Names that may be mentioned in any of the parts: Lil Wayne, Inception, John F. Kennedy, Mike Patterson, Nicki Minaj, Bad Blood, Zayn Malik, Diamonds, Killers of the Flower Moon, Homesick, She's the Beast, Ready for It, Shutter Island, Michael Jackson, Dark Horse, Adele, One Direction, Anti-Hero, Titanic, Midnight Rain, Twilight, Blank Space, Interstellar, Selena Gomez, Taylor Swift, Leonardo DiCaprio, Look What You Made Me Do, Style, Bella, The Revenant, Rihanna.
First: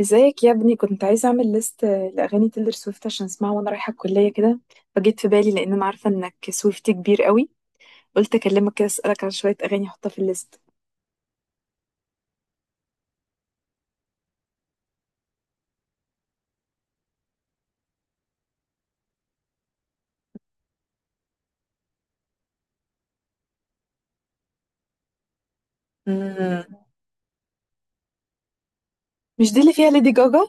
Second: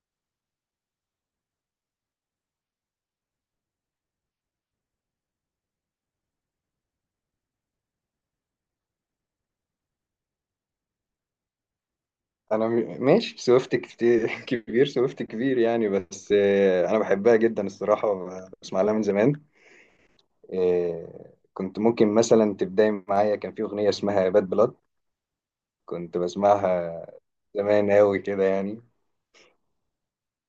ازيك يا ابني؟ كنت عايزة اعمل ليست لاغاني تيلر سويفت عشان اسمعها وانا رايحة الكلية كده. فجيت في بالي لان انا عارفة انك سويفتي كبير قوي. قلت اكلمك كده، اسالك عن شوية اغاني احطها في الليست. انا ماشي سويفت كتير كبير سويفت كبير يعني، بس انا بحبها جدا الصراحه. بسمع لها من زمان. كنت ممكن مثلا تبداي معايا، كان في اغنيه اسمها باد بلاد. كنت مم. بسمعها زمان قوي كده يعني. مش دي اللي فيها ليدي جاجا؟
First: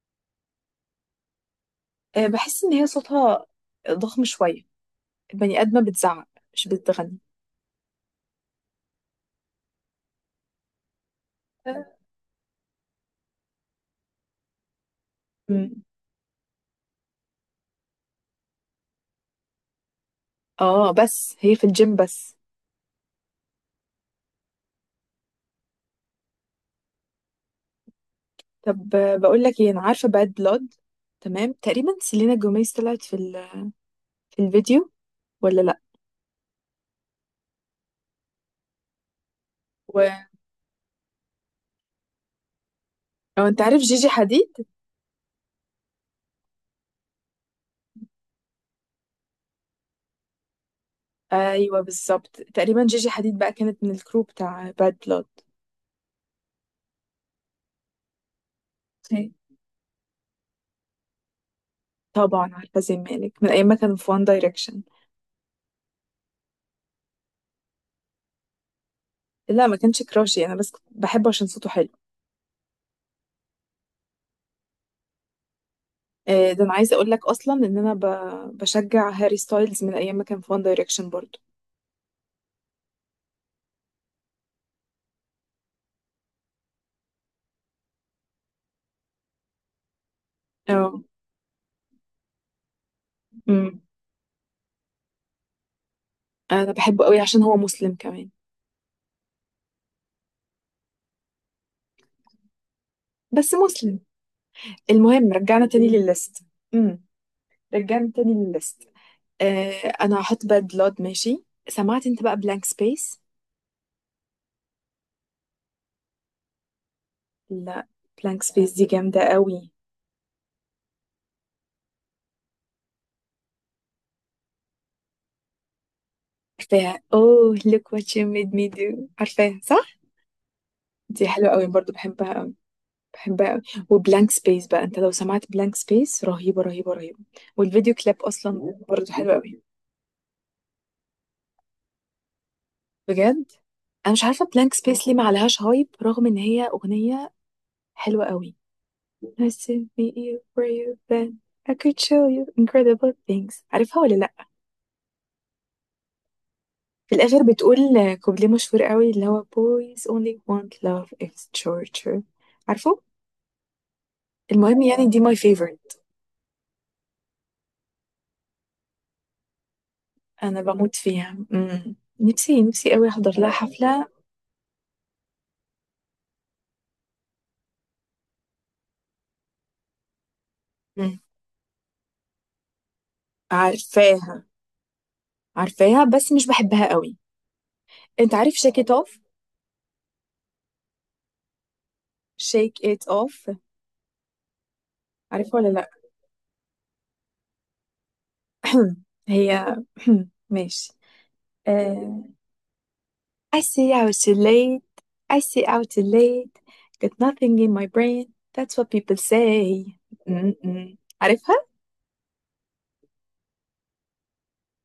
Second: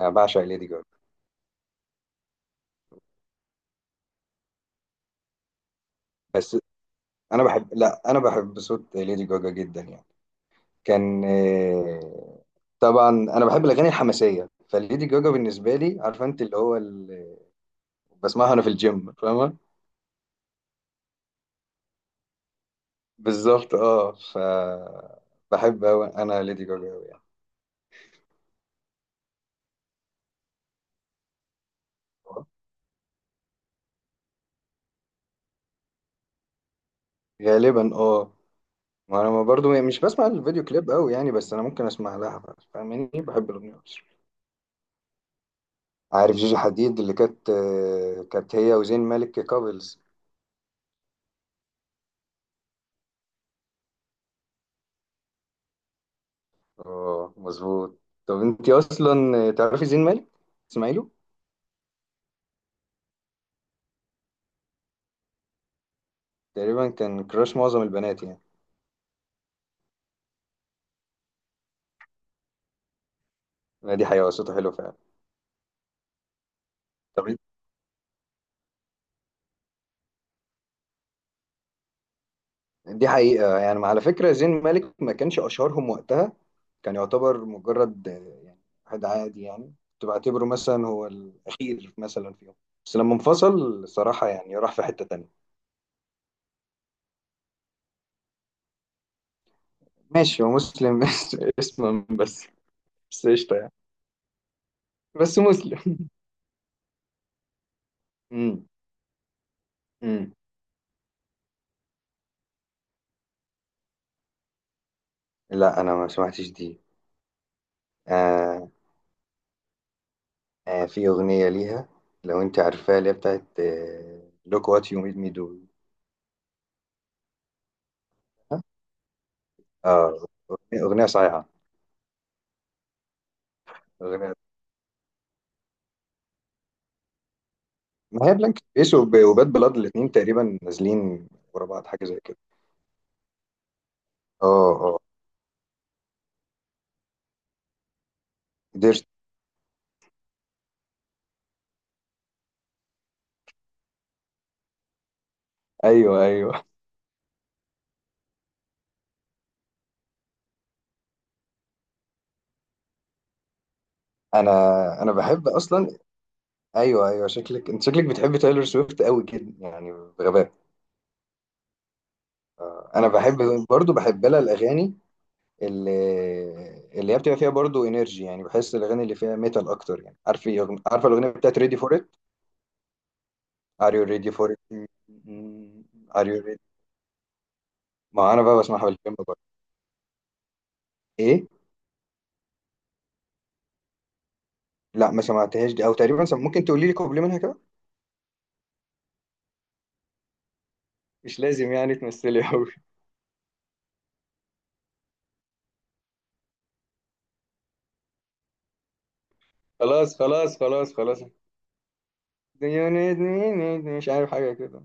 انا بعشق ليدي جاجا. بحس ان هي صوتها ضخم شوية. البني ادمة بتزعق بس مش بتغني. انا بحب لا انا بحب صوت ليدي جاجا جدا يعني. كان آه، طبعا انا بحب الاغاني الحماسيه، فليدي جاجا بالنسبه مم. لي، عارفه انت، اللي هو اللي بسمعها انا في الجيم، فاهمه. اه، بس هي في الجيم بس. بالظبط اه، بحب أوي انا ليدي جاجا أوي يعني. طب، بقول لك ايه، انا عارفة باد بلاد. تمام، تقريبا سيلينا جوميز طلعت في الفيديو ولا لا؟ غالبا اه. ما انا برضو يعني مش و... بسمع الفيديو كليب قوي يعني، بس انا ممكن اسمع لها. فاهماني، او بحب انت الاغنيه عارف اكتر. جيجي حديد؟ عارف جيجي حديد، اللي كانت هي وزين مالك كابلز. ايوه، بالظبط، تقريبا جيجي حديد بقى كانت من الكروب بتاع باد بلود. اه مظبوط. طب انت اوكي. اصلا تعرفي زين مالك؟ تسمعي له؟ طبعا عارفه زي مالك من ايام ما كانوا في وان دايركشن. تقريبا كان كراش معظم البنات يعني. لا، ما كانش كراشي، انا بس كنت بحبه عشان صوته حلو. ما دي حقيقه، صوته حلو فعلا. ده انا عايزه اقول لك طب إنت- اصلا ان انا بشجع هاري ستايلز من ايام ما كان في وان دايركشن برضو. دي حقيقه، يعني على فكره زين مالك ما كانش اشهرهم وقتها. كان يعتبر مجرد يعني واحد عادي يعني، كنت بعتبره مثلا اه. هو الأخير مثلا فيهم. بس لما امم انفصل صراحة يعني راح في حتة تانية. انا بحبه قوي عشان هو مسلم كمان. ماشي، هو مسلم بس اسما بس. بس بس قشطة يعني. مسلم. المهم، بس رجعنا تاني مسلم. للليست. امم رجعنا تاني امم. للليست. آه، انا امم. هحط باد بلود، ماشي. سمعت انت بقى بلانك سبيس؟ لا، أنا ما سمعتش دي. لا. بلانك آه. سبيس دي جامدة قوي. في أغنية ليها، لو أنت عارفاها، اللي هي بتاعت Look what you made me do. عارفاها، اوه look what you made me do، عارفاها صح؟ اه، أغنية أغنية دي صايعة. حلوة قوي برضو، بحبها قوي. بحبها قوي. وبلانك أغنية سبيس بقى، انت لو سمعت بلانك سبيس رهيبة، رهيبة، رهيبة. والفيديو كليب ما هي بلانك اصلا سبيس برضو حلو وباد قوي. بلاد الاتنين تقريبا نازلين ورا بعض حاجة زي كده. بجد؟ انا مش عارفة اه بلانك اه، سبيس ليه ما عليهاش هايب رغم ان هي اغنية حلوة قوي. قدرت. Nice to meet you were you then، I could show you incredible things، عارفها ولا لا؟ ايوه ايوه، في الآخر بتقول، كوبليه مشهور قوي اللي هو boys only want love is torture، عارفه؟ انا المهم، يعني انا دي my بحب اصلا. favorite. ايوه ايوه، شكلك بتحب تايلور سويفت قوي كده يعني، بغباء. أنا بموت فيها. مم. نفسي، نفسي قوي انا أحضر لها بحب، برضو حفلة. بحب لها الاغاني اللي اللي هي بتبقى فيها برضو انرجي يعني، بحس الاغاني اللي فيها ميتال اكتر يعني، عارف، عارفه مم. الاغنيه بتاعت ريدي فور ات؟ ار يو ريدي عارفاها. فور ات؟ عارفاها ار بس يو مش ريدي. بحبها قوي. ما أنت انا عارف بقى shake بسمعها it off؟ بالكلمه برضه. ايه؟ Shake it off. لا ما عارفه ولا سمعتهاش دي، لأ؟ او تقريبا ممكن تقولي لي كوبلي منها كده. هي ماشي. مش لازم يعني آه... تمثلي قوي. I see out too late. I see out too late. Got nothing in my brain. That's what people say. خلاص خلاص م- خلاص م. خلاص. عارفها. ديونيزني، مش عارف حاجة كده،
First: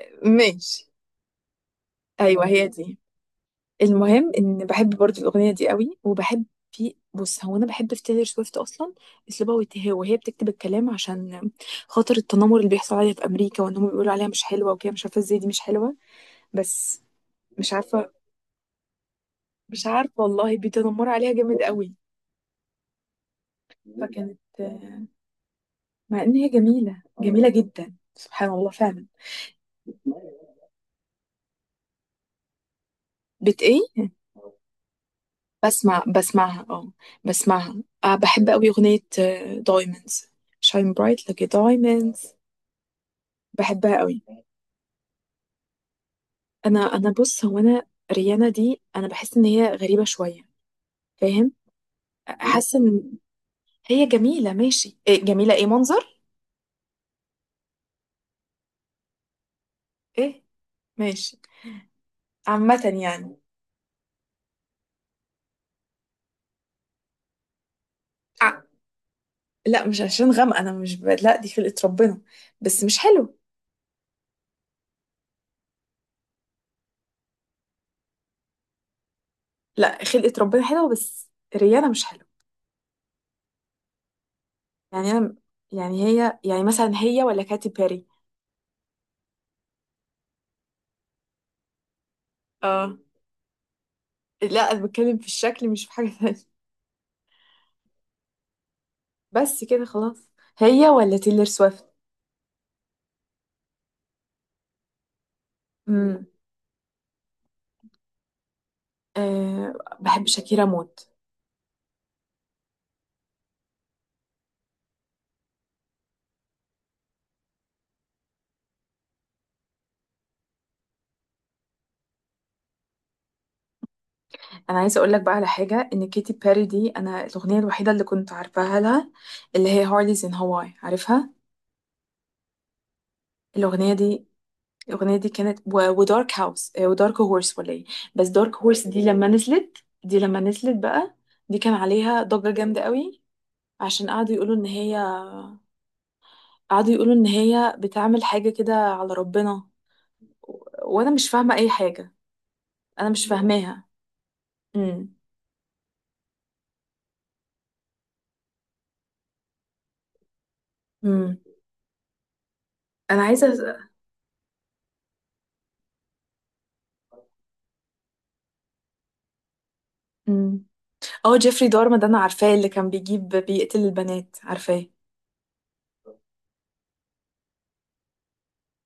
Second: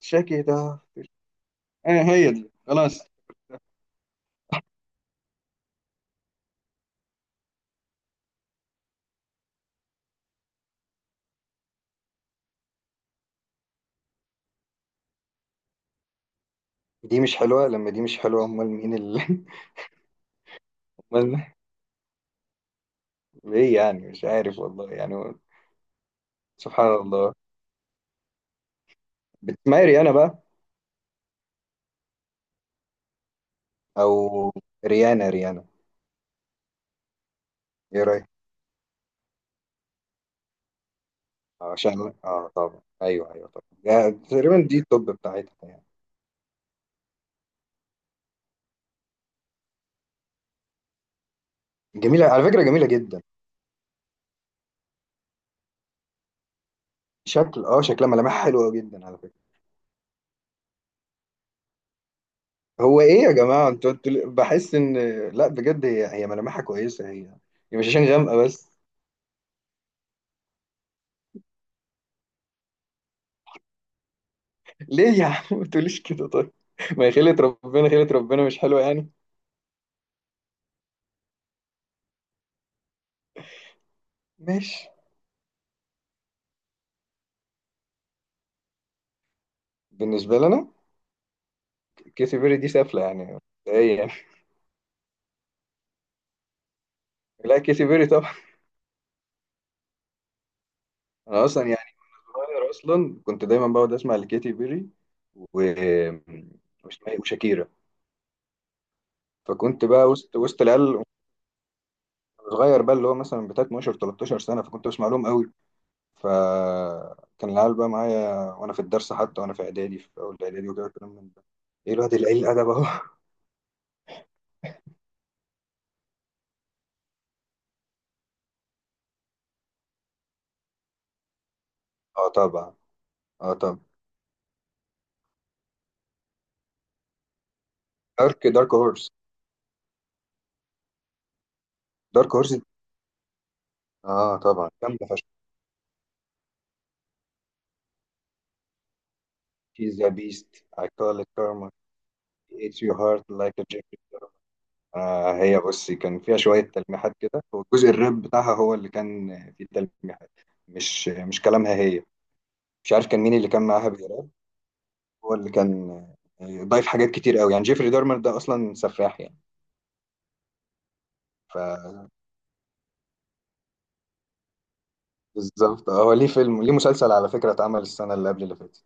شاكي ده. ماشي. اه هي ايوه، دي، هي دي. خلاص. المهم ان بحب برضو الاغنيه دي قوي، وبحب. بص، هو انا بحب في تايلور سويفت اصلا، اسلوبها وهي بتكتب الكلام عشان خاطر التنمر اللي بيحصل عليها في امريكا، وان هم بيقولوا عليها مش حلوه وكده، مش عارفه ازاي دي مش حلوه. بس. دي مش حلوة؟ مش لما دي عارفه، مش حلوة أمال مين اللي مش عارفه والله، بيتنمروا عليها أمال؟ جامد قوي. ليه يعني؟ مش فكانت. عارف والله يعني. مع ان هي سبحان جميله الله. جميله جدا، سبحان الله فعلا. بتسمعي ريانا بقى؟ بت ايه؟ أو ريانا، ريانا. بسمعها اه. بسمعها. إيه أه، رأيك؟ بحب قوي أغنية دايموندز. شاين برايت لك عشان دايموندز. اه، طبعا أيوه أيوه طبعا، بحبها يعني قوي. تقريبا دي التوب بتاعتها يعني. انا، بص، هو انا، ريانا دي انا بحس ان هي غريبة شوية. فاهم؟ جميلة على فكرة، حاسة جميلة ان جدا. هي جميلة، ماشي، إيه جميلة؟ ايه منظر؟ شكلها ملامحها حلوة جدا على فكرة. ايه. ماشي. عامة هو إيه يا يعني. جماعة، أنتوا بحس إن، لا بجد هي ملامحها كويسة، هي. هي مش عشان غامقة ع- بس. لا، مش عشان غامقة، انا مش ب... لا دي خلقة ربنا. بس مش حلو. ليه يا عم ما تقوليش كده طيب. ما هي خيلة ربنا، خيلة ربنا مش حلوة يعني. لا، خلقة ربنا حلوة بس ريانا مش حلوة. ماشي. يعني انا، يعني هي، يعني مثلا هي ولا كاتي بيري؟ بالنسبة لنا كيسي بيري دي اه. سافلة يعني. ايه يعني. لا، انا بتكلم في الشكل مش في حاجة تانية. لا كيسي بيري طبعا. بس كده خلاص. هي ولا تيلر انا اصلا يعني، سويفت؟ صغير اصلا كنت دايما بقعد اسمع لكيتي بيري و امم واسمها إيه؟ وشاكيرا. أه، فكنت بقى بحب وسط وسط شاكيرا العيال، موت. صغير بقى، اللي هو مثلا بتاع 12 13 سنة، فكنت بسمع لهم قوي. فكان العيال بقى معايا وانا في الدرس، حتى وانا في اعدادي، في اول اعدادي وكده، كلام من ده. ايه الواد القليل الادب اهو انا عايزه اقول لك بقى على حاجه، ان كيتي بيري دي انا الاغنيه الوحيده اللي كنت عارفاها لها، اللي هي هارليز ان هواي، عارفها. اه طبعا، اه طبعا. الاغنيه دي الاغنيه دي كانت ودارك هاوس، ودارك هورس ولا ايه؟ بس دارك دارك دارك هورس دي هورس. لما نزلت بقى، دي كان عليها دارك ضجه هورس، جامده قوي. عشان اه طبعا جامدة فشخ. قعدوا يقولوا ان هي بتعمل حاجه كده على ربنا، شيز ذا بيست، I وانا call it مش فاهمه اي karma، حاجه. it's your انا heart مش like a فاهماها. Jeffrey Dahmer. امم هي بصي، كان فيها شوية تلميحات كده، والجزء الراب بتاعها هو اللي كان فيه تلميحات، مش امم مش كلامها هي. مش عارف كان انا مين اللي كان عايزه. معاها بيراب، هو اللي كان ضايف حاجات كتير قوي يعني، جيفري دارمر ده أصلا سفاح يعني. امم اه جيفري دارما ده انا عارفاه اللي كان بيجيب بيقتل البنات، عارفاه. فبالظبط هو ليه فيلم، ليه مسلسل على فكرة اتعمل السنة اللي قبل اللي فاتت.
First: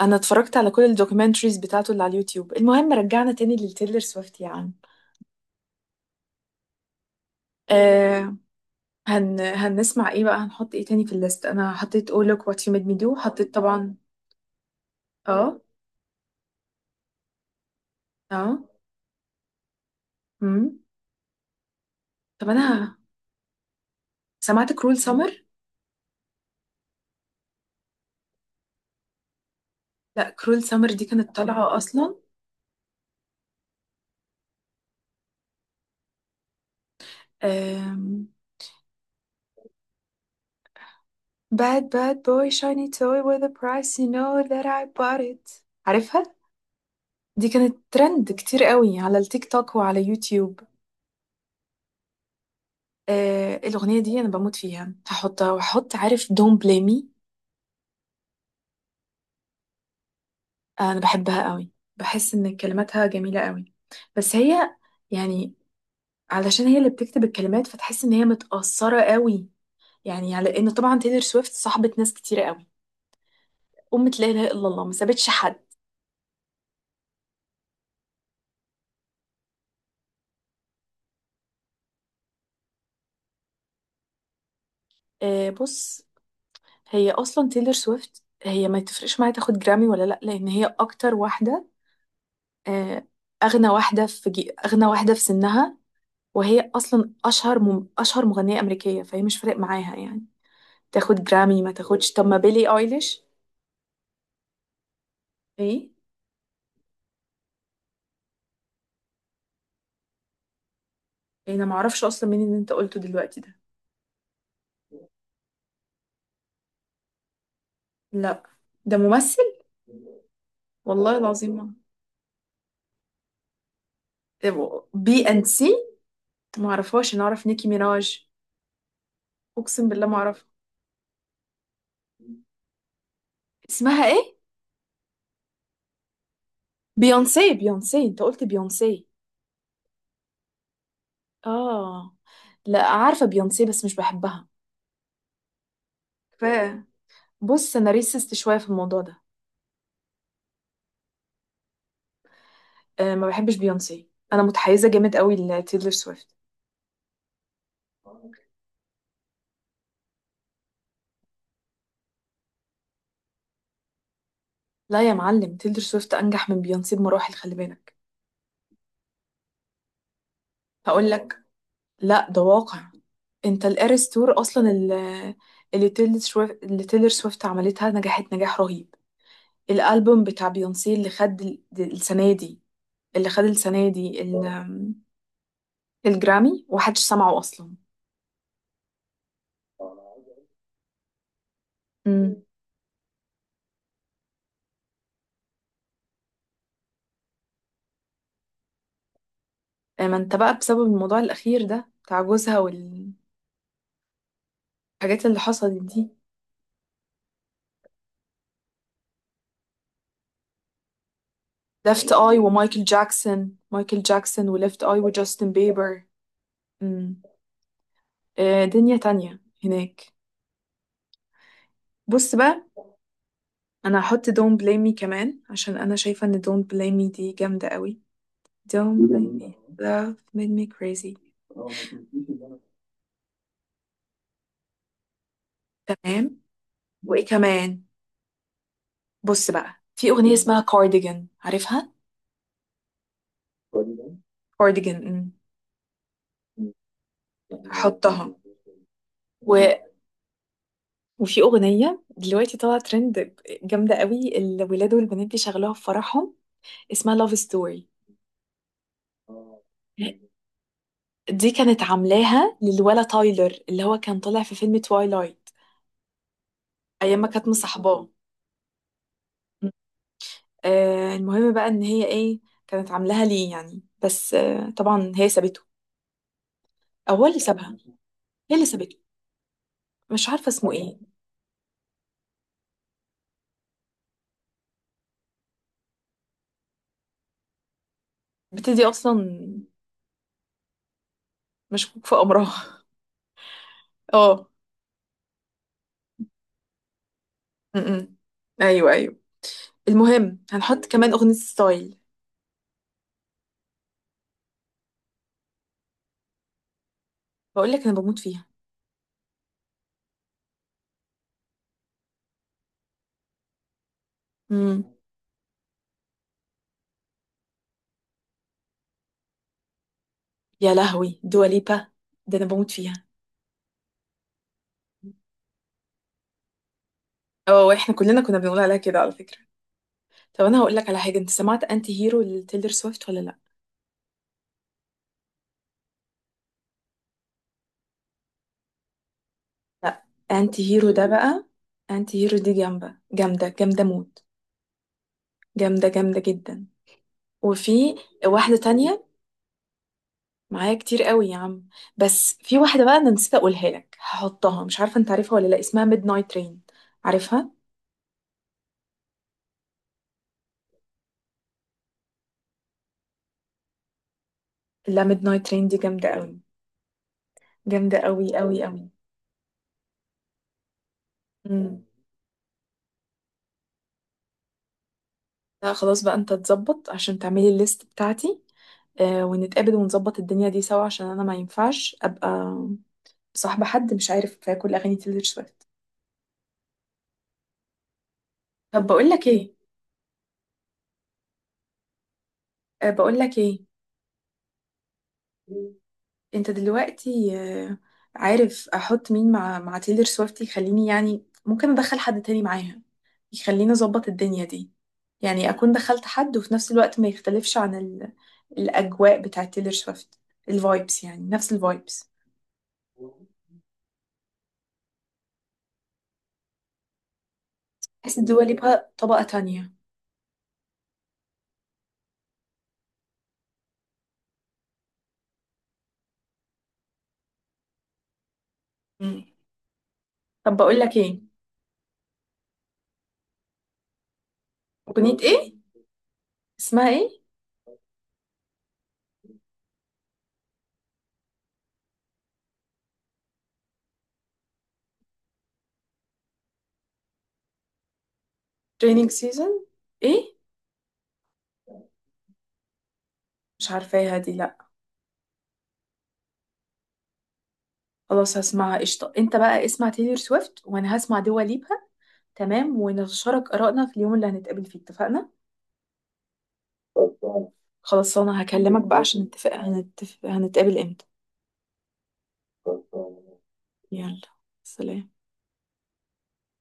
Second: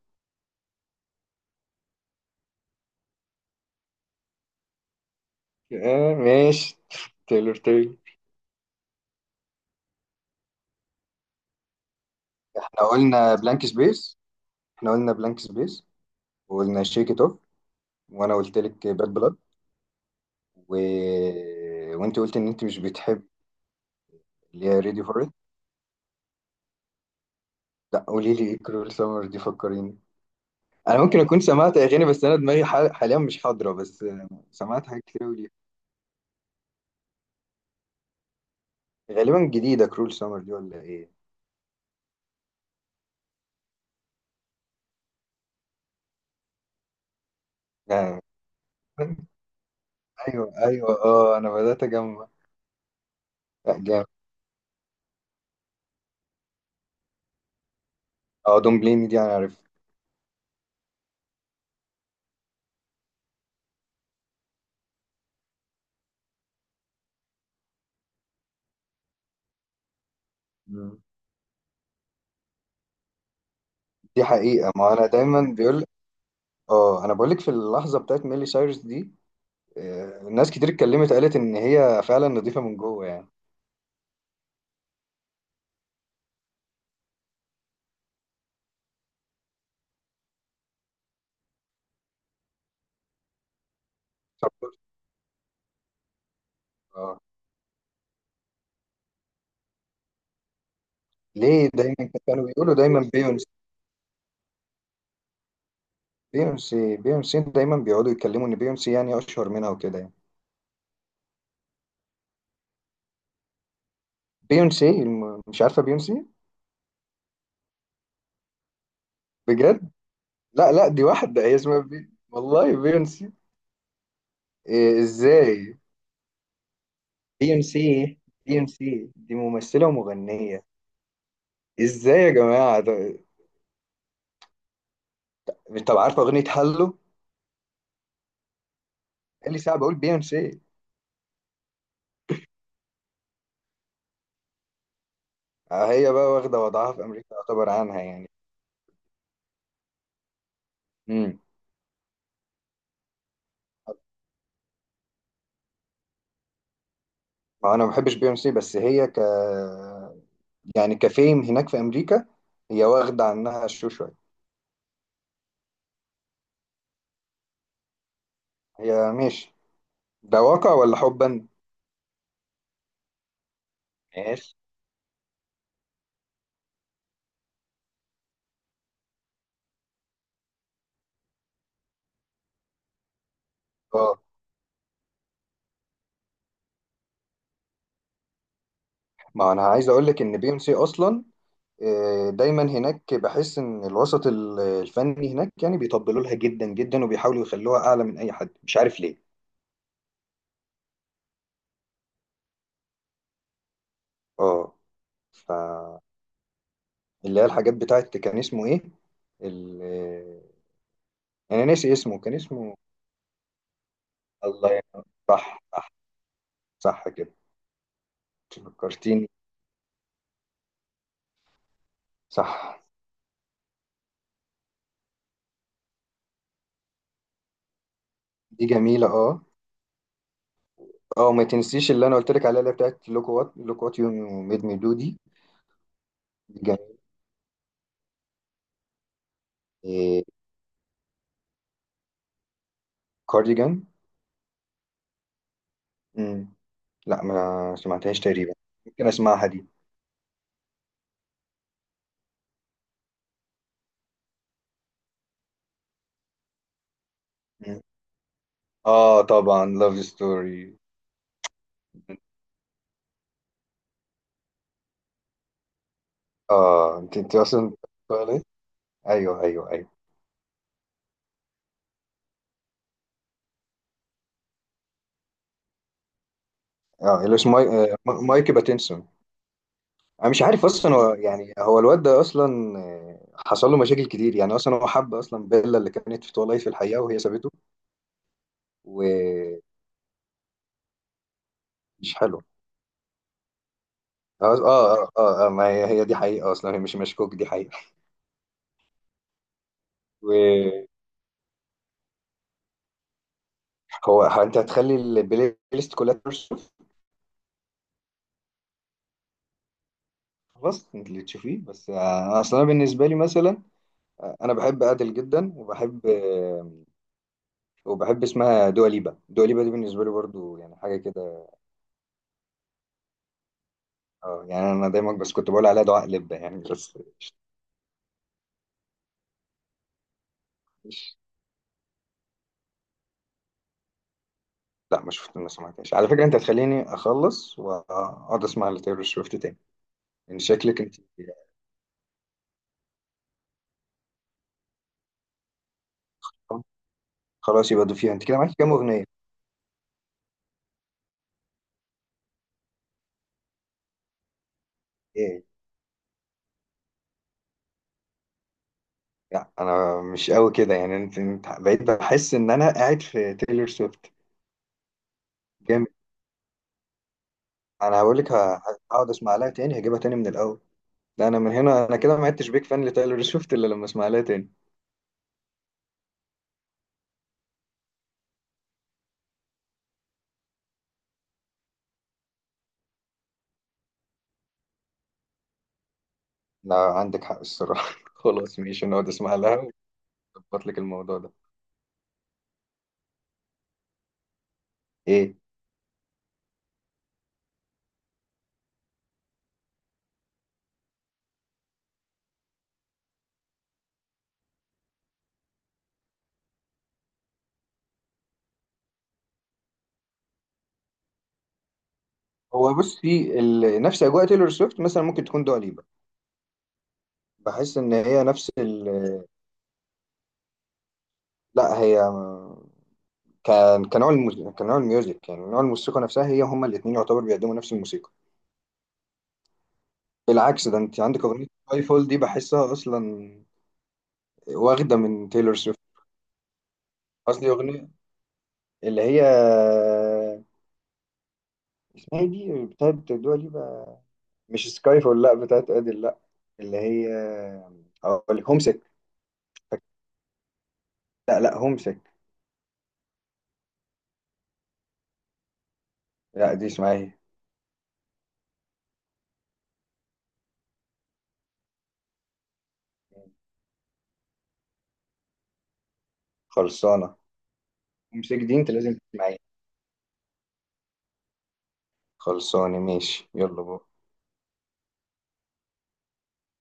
انا اتفرجت على كل الدوكيومنتريز بتاعته اللي على اليوتيوب. المهم، رجعنا تاني للتيلر سويفت يا عم. آه ماشي تايلور تايلور. آه هنسمع ايه بقى؟ هنحط ايه تاني في الليست؟ انا حطيت oh look what you made احنا me do، قلنا حطيت بلانك طبعا. سبيس، احنا قلنا بلانك اه، سبيس، وقلنا شيك ات اوف، وانا اه. قلت لك باد بلاد، و... امم وانت قلت ان طب، انت مش انا بتحب، اللي سمعت هي كرول ريدي فور ات. سمر. لا قولي لي، ايه كرول سمر دي؟ فكريني. لا، كرول سمر انا دي ممكن كانت اكون طالعه سمعت اغاني، اصلا. بس انا دماغي حاليا مش حاضره بس، سمعت حاجات كتير قوي ليها. آه غالبا جديده كرول سمر دي ولا ايه؟ Bad bad boy shiny toy with a price you know that I bought it، عارفها؟ دي كانت آه. ترند كتير قوي على التيك توك وعلى ايوه يوتيوب. ايوه، اه انا بدات اجمع. لا الأغنية جامد. دي أنا بموت فيها، هحطها. وهحط عارف Don't Blame Me. اه دون بليم دي انا عارف. أنا بحبها قوي، بحس إن كلماتها جميلة قوي. بس هي يعني، علشان هي اللي بتكتب الكلمات فتحس إن هي متأثرة قوي. يعني على إن طبعا مم. تيلر سويفت صاحبة ناس كتير قوي، أمة دي لا إله إلا حقيقه، الله، ما ما انا سابتش دايما حد. بيقول. اه انا بقول لك، في اللحظه بتاعت ميلي سايرس دي ناس كتير اتكلمت قالت ان هي فعلا نظيفه من جوه يعني. بص، هي اصلا تيلر سويفت هي ما تفرقش معايا تاخد جرامي ولا لا، لان هي اكتر واحده، آه، طب. اغنى واحده في سنها، وهي اصلا آه. اشهر مغنيه امريكيه، فهي مش فارق معاها يعني. تاخد جرامي ليه ما دايما تاخدش. طب، ما كانوا بيقولوا بيلي دايما ايليش. بيونسي؟ ايه؟ بيونسي بيونسي دايما بيقعدوا يتكلموا ان بيونسي يعني اشهر منها وكده يعني. إيه، انا ما اعرفش اصلا مين اللي انت قلته دلوقتي ده. بيونسي مش عارفه بيونسي؟ لا، ده ممثل. بجد؟ لا لا، دي والله واحده، هي العظيم ما، اسمها والله بيونسي. إيه بي اند سي، ازاي؟ ما اعرفهاش، انا اعرف نيكي بيونسي، ميناج. بيونسي دي ممثله اقسم بالله ما اعرفها. ومغنيه. ازاي يا جماعه ده... اسمها ايه؟ طب عارفه اغنيه هالو؟ بيونسي؟ بيونسي؟ انت قلت بيونسي؟ قال لي ساعه بقول بيونسي. اه. لا، عارفة بيونسي بس مش بحبها. هي بقى واخده كفايه. وضعها في امريكا، يعتبر بص، انا عنها يعني. ريسست شوية في الموضوع ده. امم. أه، ما بحبش بيونسي، انا متحيزة جامد قوي لتيلر سويفت. ما انا ما بحبش بي ام سي، بس هي يعني كفيم هناك في امريكا، هي واخده عنها الشو شويه. لا يا معلم، تيلر سويفت انجح من بيونسي بمراحل، خلي بالك. هي ماشي. ده واقع ولا هقول لك. حبا؟ لا، ده واقع. انت الاريس تور ماشي. اصلا اللي تيلر سويفت عملتها نجحت نجاح رهيب. الالبوم بتاع بيونسي اللي خد السنة اه، دي الجرامي، ومحدش سمعه اصلا. ما انا عايز اقول لك، ان بي ام سي اصلا دايما هناك، بحس ان الوسط الفني هناك يعني بيطبلوا لها جدا جدا، وبيحاولوا يخلوها اعلى من اي حد، مش عارف ليه. ما انت بقى بسبب الموضوع الأخير ده بتاع جوزها والحاجات اه اللي ف حصلت دي. اللي هي الحاجات بتاعت، كان اسمه ايه؟ ال... آه، انا ناسي ليفت اسمه، كان اي اسمه ومايكل جاكسون مايكل جاكسون الله وليفت اي يرحمه. وجاستن صح صح. بيبر. صح امم كده. دنيا فكرتيني. تانية هناك. بص بقى، صح. انا هحط دون بليم مي كمان، عشان انا شايفة ان دون بليم مي دي جامدة قوي. دي جميلة دون بليم اه. مي love made me crazy. اه، وما تنسيش اللي انا قلت لك عليها، اللي هي بتاعت لوك وات يو ميد مي دو دي. تمام. دي جميلة. وايه كمان؟ بص بقى، في إيه. أغنية اسمها كارديجان، عارفها؟ كارديجان. كارديجان. مم. لا ما هحطها. سمعتهاش تقريبا. ممكن اسمعها دي. وفي أغنية دلوقتي طالعة ترند، جامدة قوي، الولاد والبنات بيشغلوها في فرحهم، اسمها لاف مم. ستوري. اه طبعا لاف ستوري. دي كانت عاملاها للولا تايلر اللي هو كان طالع في فيلم توايلايت، اه، انت أيام ما انت كانت اصلا مصاحباه. بتقولي؟ ايوه ايوه ايوه. المهم بقى إن هي إيه، كانت عاملاها ليه يعني، بس طبعا هي سابته. أو اه، هو اللي اللي اسمه سابها. مايك هي اللي سابته، باتنسون. مش انا مش عارفة عارف اسمه اصلا، إيه. هو يعني هو الواد ده اصلا حصل له مشاكل كتير يعني، اصلا هو حب اصلا بيلا اللي كانت في تولايت في الحقيقه وهي سابته، بتدي أصلا، ومش مشكوك في حلو. أمرها. اه. اه اه اه، ما هي دي حقيقة اصلا، هي مش مشكوك، دي حقيقة. م-م. أيوه، أيوه. المهم هنحط كمان أغنية ستايل. وهو انت هتخلي البلاي ليست كلها ترشف؟ بقول لك أنا بموت فيها. خلاص انت اللي تشوفيه بس، اصلا أنا بالنسبة لي مثلا انا بحب امم ادل جدا، وبحب وبحب اسمها دوا ليبا، دوا ليبا دي بالنسبة لي برضو يا يعني حاجة لهوي كده. دواليبا، ده انا بموت فيها. اه يعني، انا دايما بس كنت بقول عليها دعاء لبة يعني بس. اه، احنا كلنا كنا بنقول عليها كده على فكرة. طب، انا هقول لك على حاجة، انت سمعت انتي هيرو لتيلر سويفت ولا لا؟ لا ما شفت، ما سمعتهاش على فكرة، انت هتخليني اخلص واقعد اسمع لتايلور سويفت تاني، لا. ان انتي شكلك هيرو انت. ده بقى، انتي هيرو دي جامدة، جامدة، جامدة موت. جامدة، جامدة جدا. خلاص يبقى وفي دو فيها. انت كده معاكي واحدة كام تانية اغنية؟ معايا كتير قوي يا عم. بس في واحدة بقى انا نسيت اقولها لك، هحطها، مش عارفة انت عارفها إيه؟ ولا لا، اسمها ميد نايت رين، عارفها؟ لا انا مش قوي كده يعني، انت بقيت بحس ان انا قاعد في تايلور سويفت. لا، ميد نايت رين دي جامد. جامدة قوي، انا جامدة هقول لك، قوي، قوي، قوي. هقعد اسمع لها تاني، هجيبها تاني من الاول. لا انا من مم. هنا، انا كده ما عدتش بيك فان لتايلور سويفت الا لما اسمع لها تاني. لا خلاص بقى، انت تظبط عشان تعملي الليست بتاعتي. ونتقابل ونظبط الدنيا دي سوا، عشان انا ما ينفعش ابقى صاحبة حد مش عارف كل اغاني تيلور سويفت. لا عندك حق الصراحه خلاص طب، ماشي نقعد بقول لك اسمع لها، ايه؟ واظبط لك الموضوع ده. بقول لك ايه. ايه. انت دلوقتي، عارف احط مين مع تيلور سويفت يخليني، يعني ممكن ادخل حد تاني معاها، يخليني اظبط الدنيا دي. يعني اكون دخلت حد وفي نفس الوقت ما يختلفش عن الاجواء بتاعت تيلور سويفت. الفايبس، يعني نفس الفايبس. هو بصي، نفس اجواء تايلور سويفت مثلا ممكن تكون دوا ليبا. بحس ان بحس هي الدول نفس يبقى طبقة تانية. لا هي، كنوع الموسيقى، كنوع الميوزك، يعني نوع الموسيقى نفسها هي، هما الاثنين يعتبر بيقدموا نفس الموسيقى. مم. طب، بالعكس، ده بقول لك انت عندك ايه. اغنيه سكاي فول دي بحسها اصلا واخده اغنية من ايه؟ تايلور سويفت. اسمها ايه؟ قصدي اغنيه، اللي هي اسمها ايه دي بتاعت دوا ليبا، مش سكاي فول، لا بتاعت ادل لا، اللي هي، اقول لك هومسك. Training season. ايه؟ لا لا، هومسك. مش عارفاها دي، لا. لا دي اسمها ايه. خلاص، هسمعها. قشطة، انت بقى اسمع تايلور سويفت وانا هسمع دوا ليبا. تمام، ونتشارك آرائنا في اليوم اللي هنتقابل فيه، اتفقنا؟ خلصانه. خلاص، هومسك انا دي انت هكلمك لازم بقى عشان تسمعيها. نتفق. هنتفق هنتقابل امتى؟ خلصانه ماشي، يلا بقى. يلا. سلام.